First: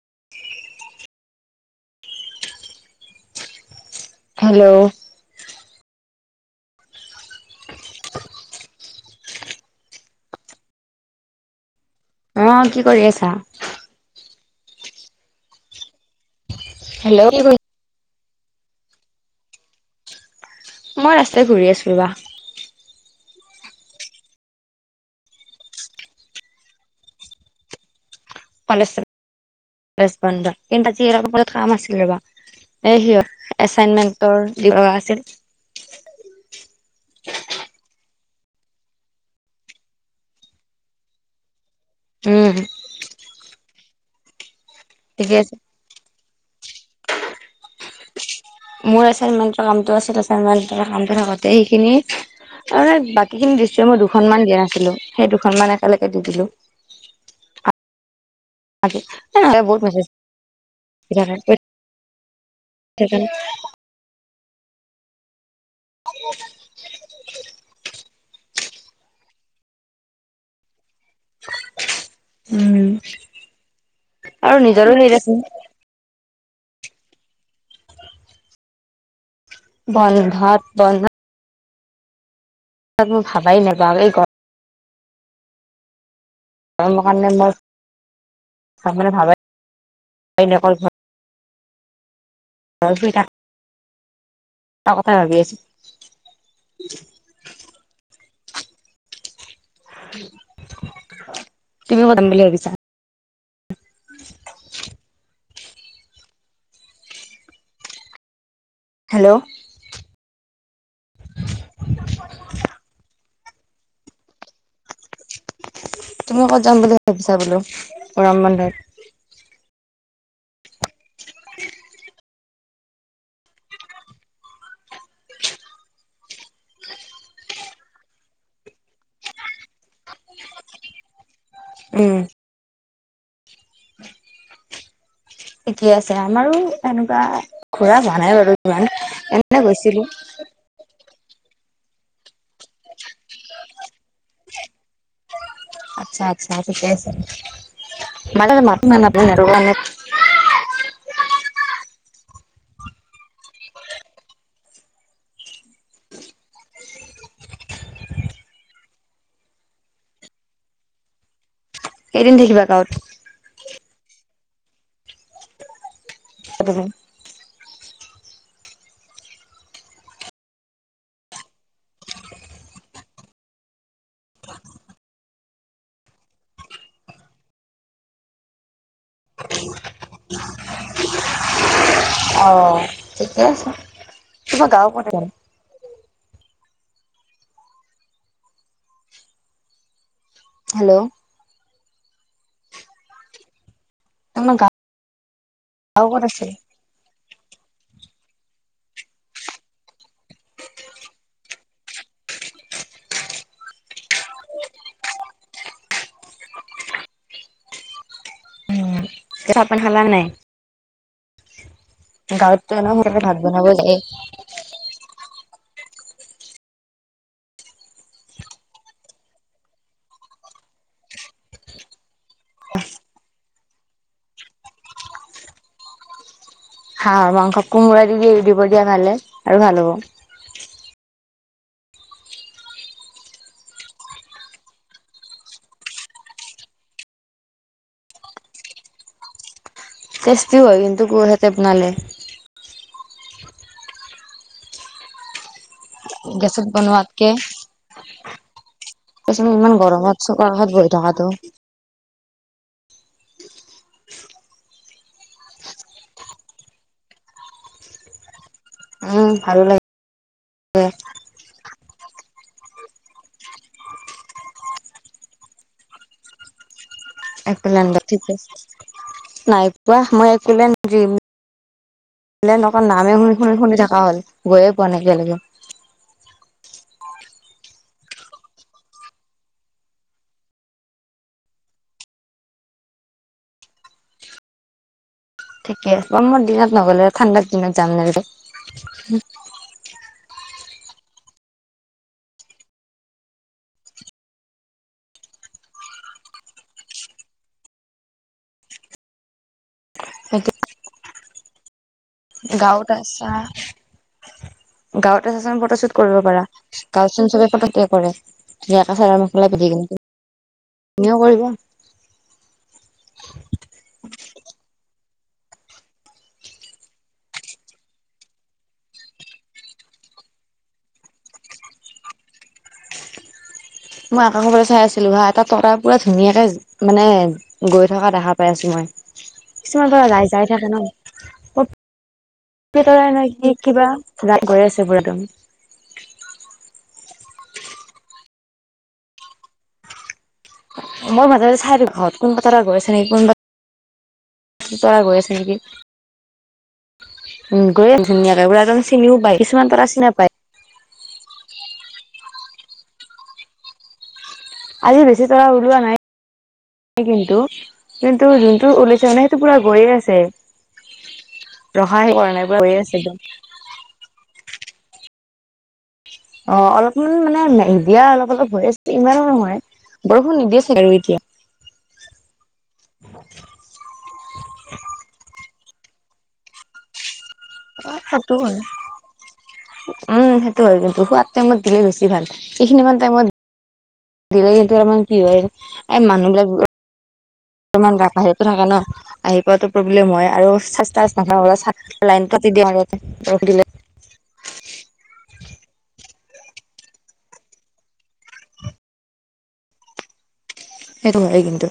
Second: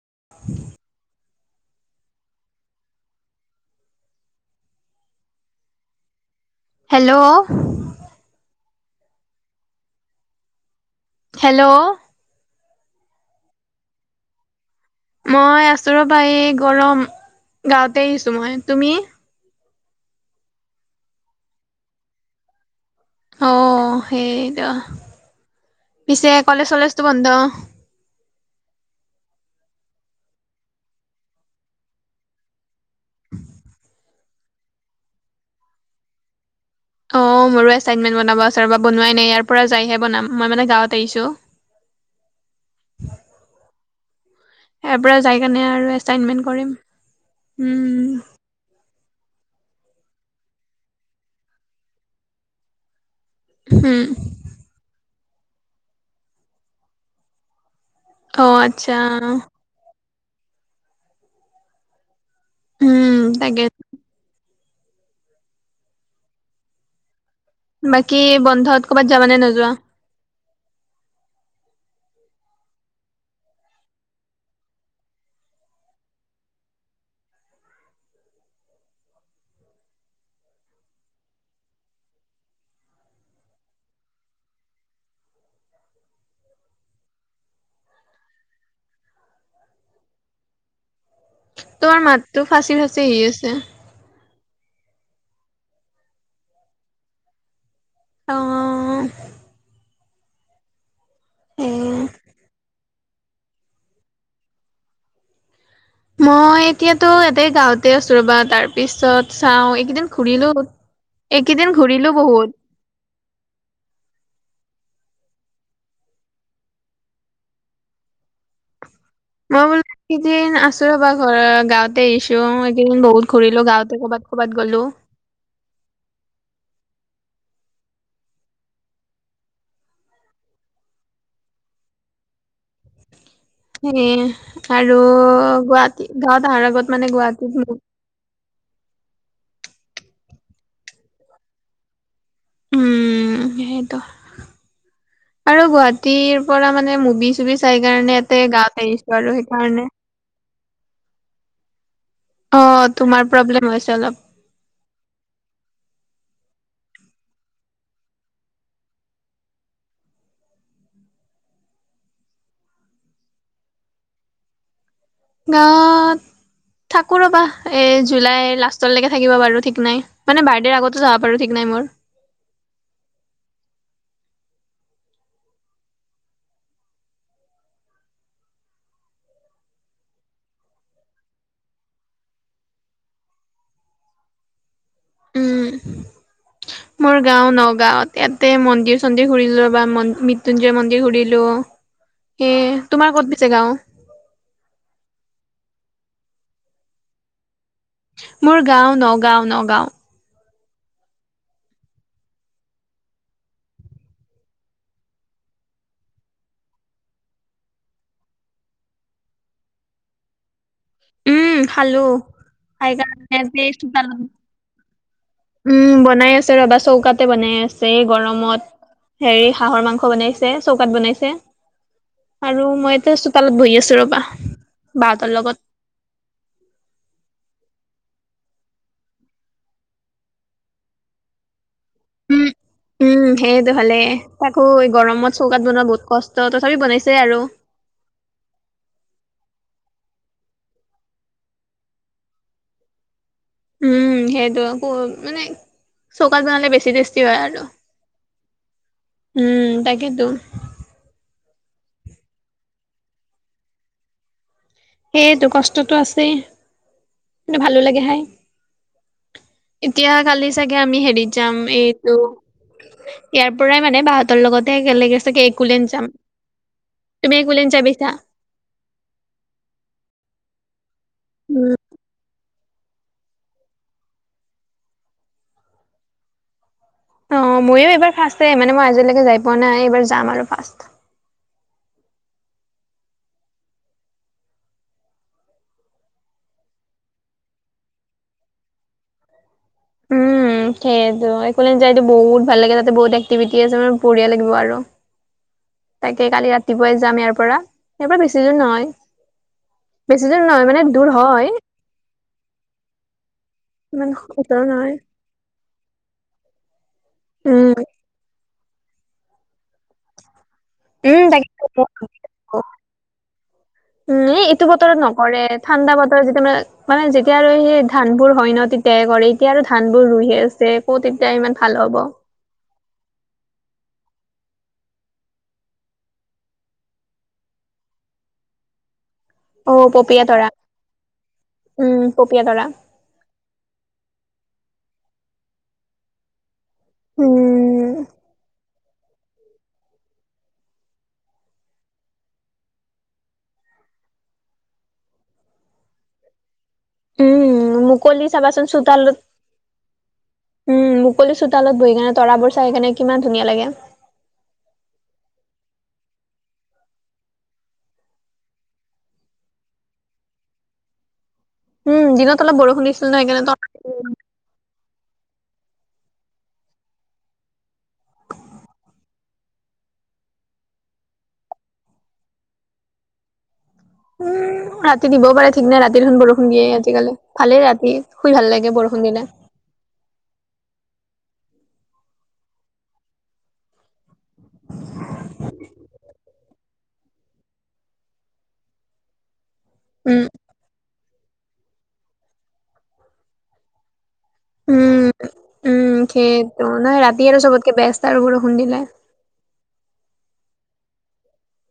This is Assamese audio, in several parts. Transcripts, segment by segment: [inaudible] Hello hello hello! অ, কি কৰি আছা? মই আছো ৰবা, এই গৰম হেল্ল' কি কৰি গাঁৱতে আহিছো মই, তুমি? মই ৰাস্তাত ঘূৰি আছো ৰবা। অহ, সেইত পিছে কলেজ চলেজটো বন্ধ? কলেজ চলেজ বন্ধ, কিন্তু আজি [unintelligible] কাম আছিল ৰবা। এই সিহঁতৰ এচাইনমেন্টৰ দিব লগা আছিল। অ', অহ' মোৰো এচাইন্মেন্ত বনাব আছে ৰবা, বনুৱাই নাই, ইয়াৰ পৰা যায়হে বনাম। মই মানে গাঁৱত আহিছোঁ। উম, ইয়াৰ পৰা ঠিকে যাই আছে কেনে আৰু এচাইনমেন্ট কৰিম, উম, মোৰ এচাইনমেন্টৰ কামটো আছিল, এাইনেন্টৰ কামটো থাকোতে সেইখিনি সিখিনি দৃশ্যই মই উম দুখনমান দিয়া নাছিলো, সেই দুখনমান একেলগে দি দিলো। অ আচ্ছা আজি, এ নহলে বহুত মেছেজ দি থাকে উম সেইকাৰণে। তাকে [inaudible] বাকী, বন্ধত কৰ'বাত যাবা নে নোযোৱা? উম, আৰু নিজৰো হেৰি দেখোন বল ভাত বল ভা তাত মোৰ ভাবাই নাপাওঁেই ক কাৰে মই ভ তোৰ মাতটো ফাঁচি ফাঁচি আহি আছে। ত কথাই ভাবি আছো। অ এ তুমিও কতাম বুলি ভাবিছা [unintelligible] মই এতিয়াতো এতে গাঁওঁতে আছো ৰবা তাৰ হেল্ল' পিছত চাও এইকেইদিন ঘুৰিলো। এইকেইদিন ঘূৰিলো বহুত। তুমি ক'ত যাম বুলি ভাবিছা বোলো বন্ধত? মই বোলো সেইদিন আছো ৰবা ঘৰৰ গাওঁতে আহিছো। য এইকেইদিন বহুত ঘূৰিলো গাঁৱতে কৰ'বাত ক'বাত গলো। উম। সে আৰু ঠিকে গুৱাহাটী আছে গাঁৱত আমাৰো অহাৰ আগত মানে এনেকুৱা গুৱাহাটীত মো- ঘূৰা হোৱা নাই বাৰু ইমান। ন গৈছিলো। উম সেইটো। আৰু আচ্ছা গুৱাহাটীৰ আচ্ছা পৰা ঠিকে মানে আছে মুভি চুভি চাই কাৰণে ইতে মানে মাতো গাত আহিছো নাপাওঁ আৰু নেটৰ কাৰণে সেইকাৰণে। অ তোমাৰ প্ৰব্লেম হৈছে অলপ। কেইদিন থাকিবা গাওঁত? তুমি গাঁৱত থাকো ৰবা এই জুলাই লাষ্টলৈকে থাকিব বাৰু ঠিক নাই মানে বাৰ্থডেৰ আগতো যাবা পাৰু ঠিক নাই মোৰ। [unintelligible] [unintelligible] অ ঠিকে আছে [unintelligible] উম মোৰ গাও নগাঁওত ইয়াতে মন্দিৰ চন্দিৰ ঘুৰিল বা মৃত্যুঞ্জয় হেল্ল' মন্দিৰ ঘূৰিলো সেই তোমাৰ ক'ত পিছে গাওঁ? গাওঁ কত আছে? মোৰ গাঁও নগাঁও নগাঁও। [unintelligible] [unintelligible] হালা নাই উম খালো গাঁৱততো এনেও সোনকালে ভাত বনাব যায়েই [unintelligible] উম বনাই আছে ৰবা চৌকাতে বনাই আছে গৰমত। হেৰি হাঁহৰ মাংস বনাইছে চৌকাত বনাইছে। আৰু মই এতিয়া চোতালত বহি আছো ৰবা বাহঁতৰ লগত। হাঁ মাংস কোমোৰা দি দি দিব দিয়া ভালে আৰু ভাল হ'ব। উম। উম সেইটো ভালে তাকো গৰমত চৌকাত বনোৱা বহুত কষ্ট তথাপি বনাইছে আৰু। টেষ্টি হয় কিন্তু গোৰহতে বনালে। উম সেইটো আকৌ মানে চৌকাত গেছত বনালে বেছি টেষ্টি বনোৱাতকে হয় আৰু। তাৰ পিছত উম, ইমান গৰমত তাকেতো চৌকাৰ কাশত হি থকাতটো সেইটো কষ্টটো আছেই কিন্তু ভালো লাগে তাই। উম ভালো লাগে এতিয়া কালি চাগে আমি হেৰিত যাম এইটো ইয়াৰ পৰাই মানে বাহঁতৰ লগতে একেলগে চাগে একলেন যাম। তুমি একোলেন যাই পাইছা? [unintelligible] নাই পোৱা মই এক দিম। উম। একলেন নামেই শুনি শুনি শুনি থকা হল গৈয়ে পোৱা নাই একালৈকে। অ' মইয়ো এইবাৰ ফাষ্ট মানে মই আজিলৈকে যাই পোৱা নাই এইবাৰ যাম আৰু ফাষ্ট। ঠিকে আছে গৰমৰ দিনত নগলে ঠাণ্ডাৰ দিনত যাম নেকি সেইো একোলে যাই বহুত ভাল লাগে তাতে বহুত এক্টিভিটি আছে মানে বঢ়িয়া লাগিব আৰু তাকে কালি ৰাতিপুৱাই যাম ইয়াৰ পৰা, ইয়াৰ পৰা বেছি দোৰ নহয়। বেছি দূৰ নহয় মানে দূৰ হয় গাঁৱত আছা ইমান ওচৰো নহয় গাঁৱতে চচ ফটোশ্বুট কৰিব পাৰা গাঁ চ চবে ফটো উম কৰে চাৰৰ মাখেলাই পিধি কিনি উম' তাকে [unintelligible] উম' ইটো বতৰত নহ কৰে, ঠাণ্ডা বতৰ যেতিয়া মানে মানে যেতিয়া আৰু সেই ধান বোৰ হয় ন তেতিয়াহে কৰে, এতিয়া আৰু ধান বোৰ ৰুই আছে, ক'ত এতিয়া ইমান ভাল হ'ব। মই আকৌ ক'বলৈ চাই আছিলো হা, এটা টকা পুৰা ধুনীয়াকে মানে গৈ থকা দেখা পাই আছো মই অ কিছুমান তৰা পপীয়া যাই, যাই থাকে ন উম পপীয়া তৰা [unintelligible] গৈ আছে পোৰা একদম। উম' মই মাজে মাজে চাই দিও ঘৰত কোনবা তৰা গৈ আছে নেকি কোনবা তৰা গৈ আছে নেকি [inaudible] উম গৈ মুকলি ধুনীয়াকে পোৰা চাবাচোন একদম চোতালত চিনিও পায়, কিছুমান তাৰ চিনিও পায়। উম' মুকলি চোতালত বহি কিনে তৰা বৰ চাই কিনে কিমান ধুনীয়া লাগে আজি বেছি তৰা ওলোৱা নাই। কিন্তু, কিন্তু যোনটো উলাইছে মানে সেইটো পুৰা গৈয়ে আছে উম ৰখাই কৰা দিনত নাই, অলপ পৰা বৰষুণ আছে দিছিল ন একদম। সেইকাৰণে তৰা অ' অলপমান মানে দিয়া অলপ অলপ হৈ আছে ইমানো নহয়। বৰষুণ নিদিয়ে চাগৈ এতিয়া। [inaudible] উম' ৰাতি দিবও পাৰে ঠিক নাই, ৰাতি দেখোন বৰষুণ দিয়েই আজিকালি। ভালেই অ ৰাতি, সেইটো শুই ভাল হয় লাগে বৰষুণ দিলে। উম' সেইটো হয় কিন্তু, শুৱাৰ টাইমত দিলে বেছি ভাল, সেইখিনিমান টাইমত দিলে তাৰমানে কি হয় আৰু এ' মানুহ বিলাক বাহিৰতো থাকে ন, আহি পোৱাটো প্ৰব্লেম উম হয় আৰু চেষ্টা [unintelligible] লাইন দিয়ে মাজতে ৰৈ দিলে উম' উম' সেইকাৰণে, ৰাতি আৰু চবতকে বেস্ত আৰু বৰষুণ দিলে। সেইটো হই কিন্ত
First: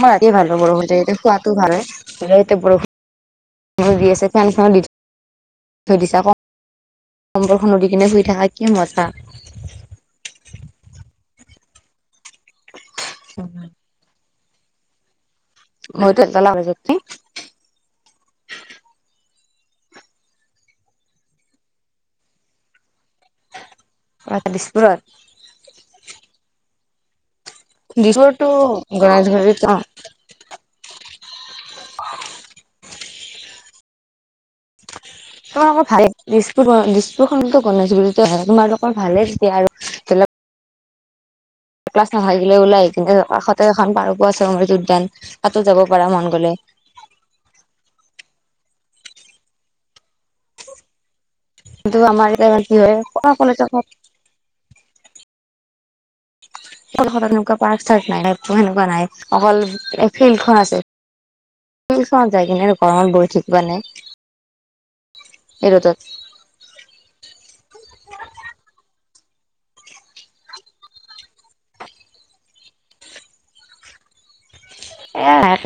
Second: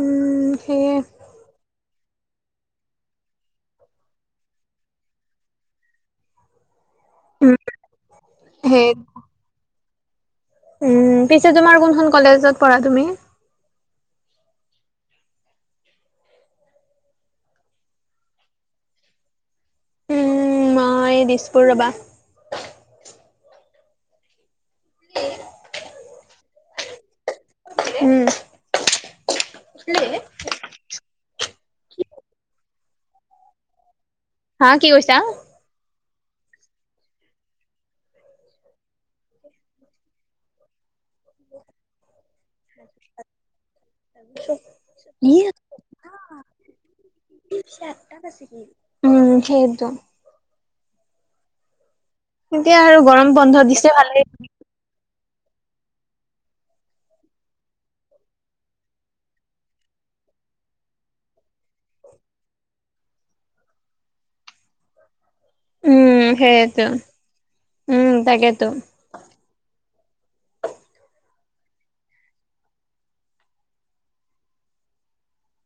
মই ৰাতিয়ে ভাল পাওঁ সেয়ে বৰষুণতে, এইটো শুৱাটোও ভাল হয়। এ বৰষুণ দি আছে, ফেন খনো দি থৈ দিছা আকৌ উম কম্বল খন দি কিনে শুই থকা, কি সেই মজা উম' পিছে তোমাৰ কোনখন কলেজত পঢ়া তুমি? [inaudible] মই টো [unintelligible] উম', মই দিছপুৰ ৰবা আ' দিছপুৰত? দিছপুৰতটো গণেশগুৰিত। অ খালীয়েনে অ' হা কি কৈছা? তোমালোকৰ ভাল, দিছপুৰ অ' দিছপুৰখনটো গণেশগুৰিতে হয়, তোমালোকৰ ভালেই তেতিয়া আৰু ধৰি লওক ক্লাছ [unintelligible] ওলাই আহি কিনি কাষতে এখন পাৰকো আছে অমৃত উদ্যান, ই তাতো যাব পাৰা মন গলে [inaudible] উম সেইটো। কিন্তু আমাৰ কি এতিয়া হয় আৰু গৰম বন্ধ কলেজত দিছে ভালেই। [inaudible] এনেকুৱা পাৰ্ক চাই নাইাই সেনেুৱা নাই অকল এ ফিল্ডখন আছে। ফিল্খনত যাই কিনে কমান বৈ থঠিকিব নাই। উম সেইটো, উম তাকেতো।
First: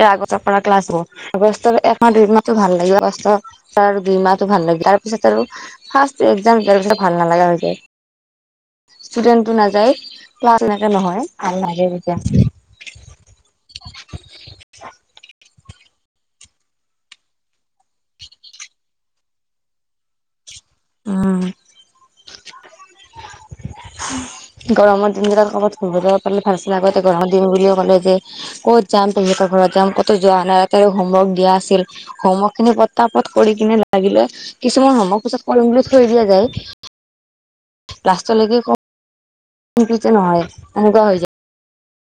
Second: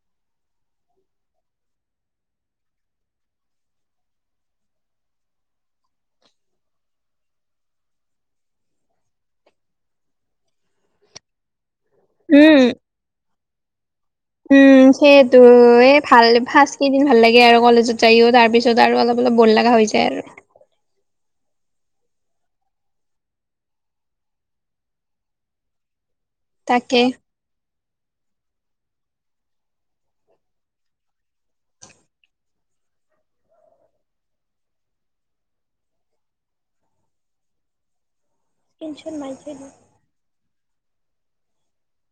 এে আগৰ পৰা ক্লাছ হ আগষ্টৰ এমাহ দুইদিনাহো ভাল লাগে অগষ্টৰ তাৰিন সো ভাল লাগে তাৰ পিছত আৰু ফাৰ্ষ এক্াম দিয়াৰ পিছত ভাল নালাগা হৈ যায়। [inaudible] ষ্টুডেণ্টটো নাযায়, ক্লাছ এনেকে নহয়। উম [inaudible] উম সেইটো এই ভাল ফাৰ কেইদিন ভাল লাগে আৰু কলেজত যায়ও তাৰ পিছত আৰু অলপ অলপ বৰ লগা হৈ যায় আৰু। উম। গৰমৰ দিনবিলাক ক'বাত ঘব ভালছিলে তাকে আগতে গ্ৰহৰ দিন বুলিও ক'লে যে ক'ত যাম তেতৰ ঘৰত যাম ক'তো যোৱা নাই ত হোমৱৰ্ক দিয়া আছিল হোমৱৰ্ক খিনি পটাপট কৰি কিনে লাগিলে কিছুমান সময় পিছত কলম বুলি থৈ দিয়া যায়। লাষ্টলৈকে ক, নহয় এনেকুৱা হৈ যায়।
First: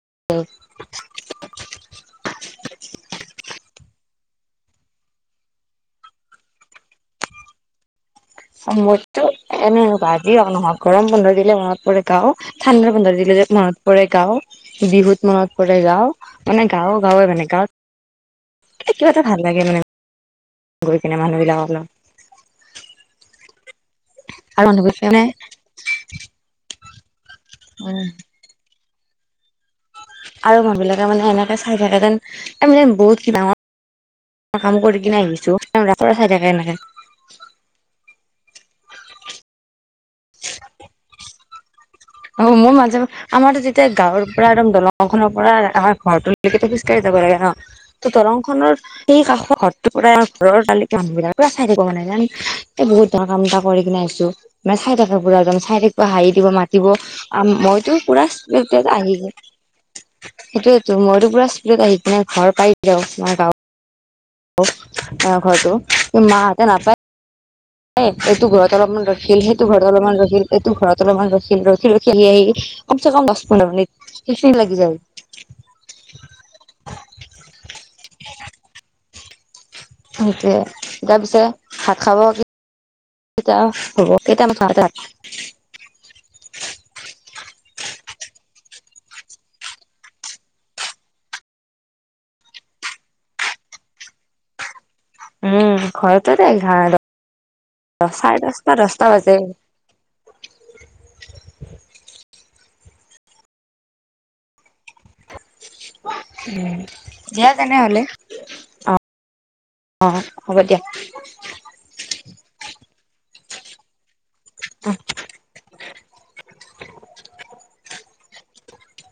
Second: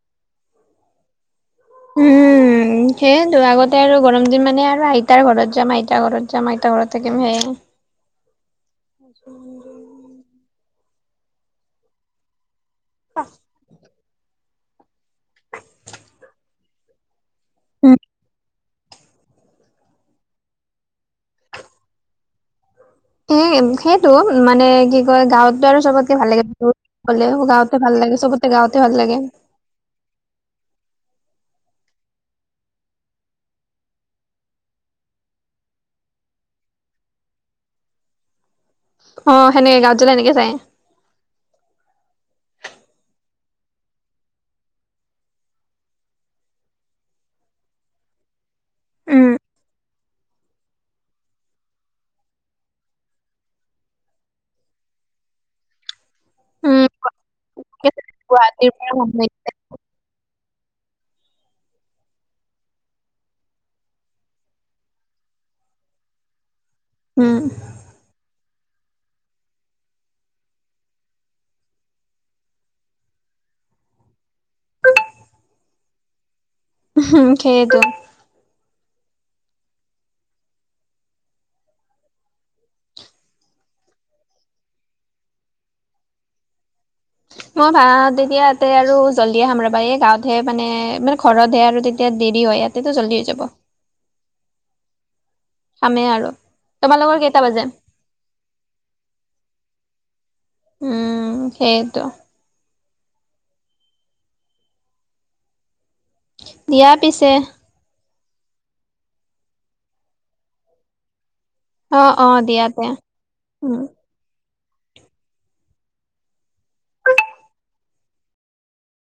[inaudible] উম উম। উম সেইয়েতো আগতে আৰু গৰম দিন মানে আৰু আইতাৰ ঘৰত যাম আইতাৰ ঘৰত যাম আইতাৰ ঘৰত থাকিম সেয়ে। [inaudible] মইতো এনে ভাজি নহ গৰম বোধৰ দিলে মনত পৰে গাও। ঠাণ্ডাৰ বন্ধা দিলে যে মনত পৰে গাওঁৰ, বিহুত মনত পৰে গাওঁৰ, মানে গাও গাওঁৰ মানকে কিবা এটা ভাল লাগে মানে। গৈ কিনে মানুহবিলাক এ সেইটো মানে কি কয় মানে গাঁৱতো আৰু চবতকে ভাল লাগে কলে গাওঁতে ভাল উম লাগে, সবতে গাওঁতে ভাল লাগে। আৰু মানুহবিলাকে মানে এনেকে চাই থাকে যেন আমি যেন বহুত ক ডাঙৰ কাম কৰি কিনে আহিছো চাই থাকে এনেকে। অ' সেনেকে গাওঁত এনেকে চায়। অ' মোৰ মাজে, আমাৰো যেতিয়া গাঁৱৰ পৰা একদম দলংখনৰ পৰা আমাৰ ঘৰটোলৈক খোজকাঢ়ি যাব লাগে। ন ত দৰং খনৰ সেই উম, কাষৰ ঘৰটোৰ পৰাই ঘৰৰ তালিকা মানুহ বিলাক চাই থাকিব মানে আমি এ বহুত ধৰ কাম এটা কৰি কিনে আহিছো, মানে চাই তে ব চি তিবা হাঁহি দিব মাতি দিব, উম, মইতো পুৰা গুৱাহাটীৰ পৰা ভাল আহি য লাগে। সেইটোয়ো মইতো পুৰা স্কুলত আহি কিনে ঘৰ পাৰিলো, তোমাৰ গাঁৱত [unintelligible] উম। এ এইটো ঘৰত অলপমান ৰখিল, সেইটো ঘৰত অলপমান ৰখিল, এইটো ঘৰত অলপমান ৰখিল ৰখি ৰখি আহি আহি কম চ কম দহ পন্ধৰ মিনিট, সেইখিনি লাগি যায়। [inaudible] সেইটো। সেইটোয়ে, তাৰ পিছে শাক খাব কি এটিয়া হ'ব কেইটা ম চ [inaudible] জল্দি আহাম ৰব এই গাঁৱতহে মানে মানে ঘৰতহে আৰু তেতিয়া দেৰি হয় ইয়াতেতো জল্দি হৈ যাব। উম খামেই আৰু ঘৰতে দে, ঘ তোমালোকৰ কেইটা বাজে চাৰে দহটা দহটা বাজে। উম সেইটো। উম দিয়া পিছে দিয়া তেনেহ'লে। অ', অ', হ'ব দিয়া। অ', অ', দিয়া দিয়া, উম। [unintelligible]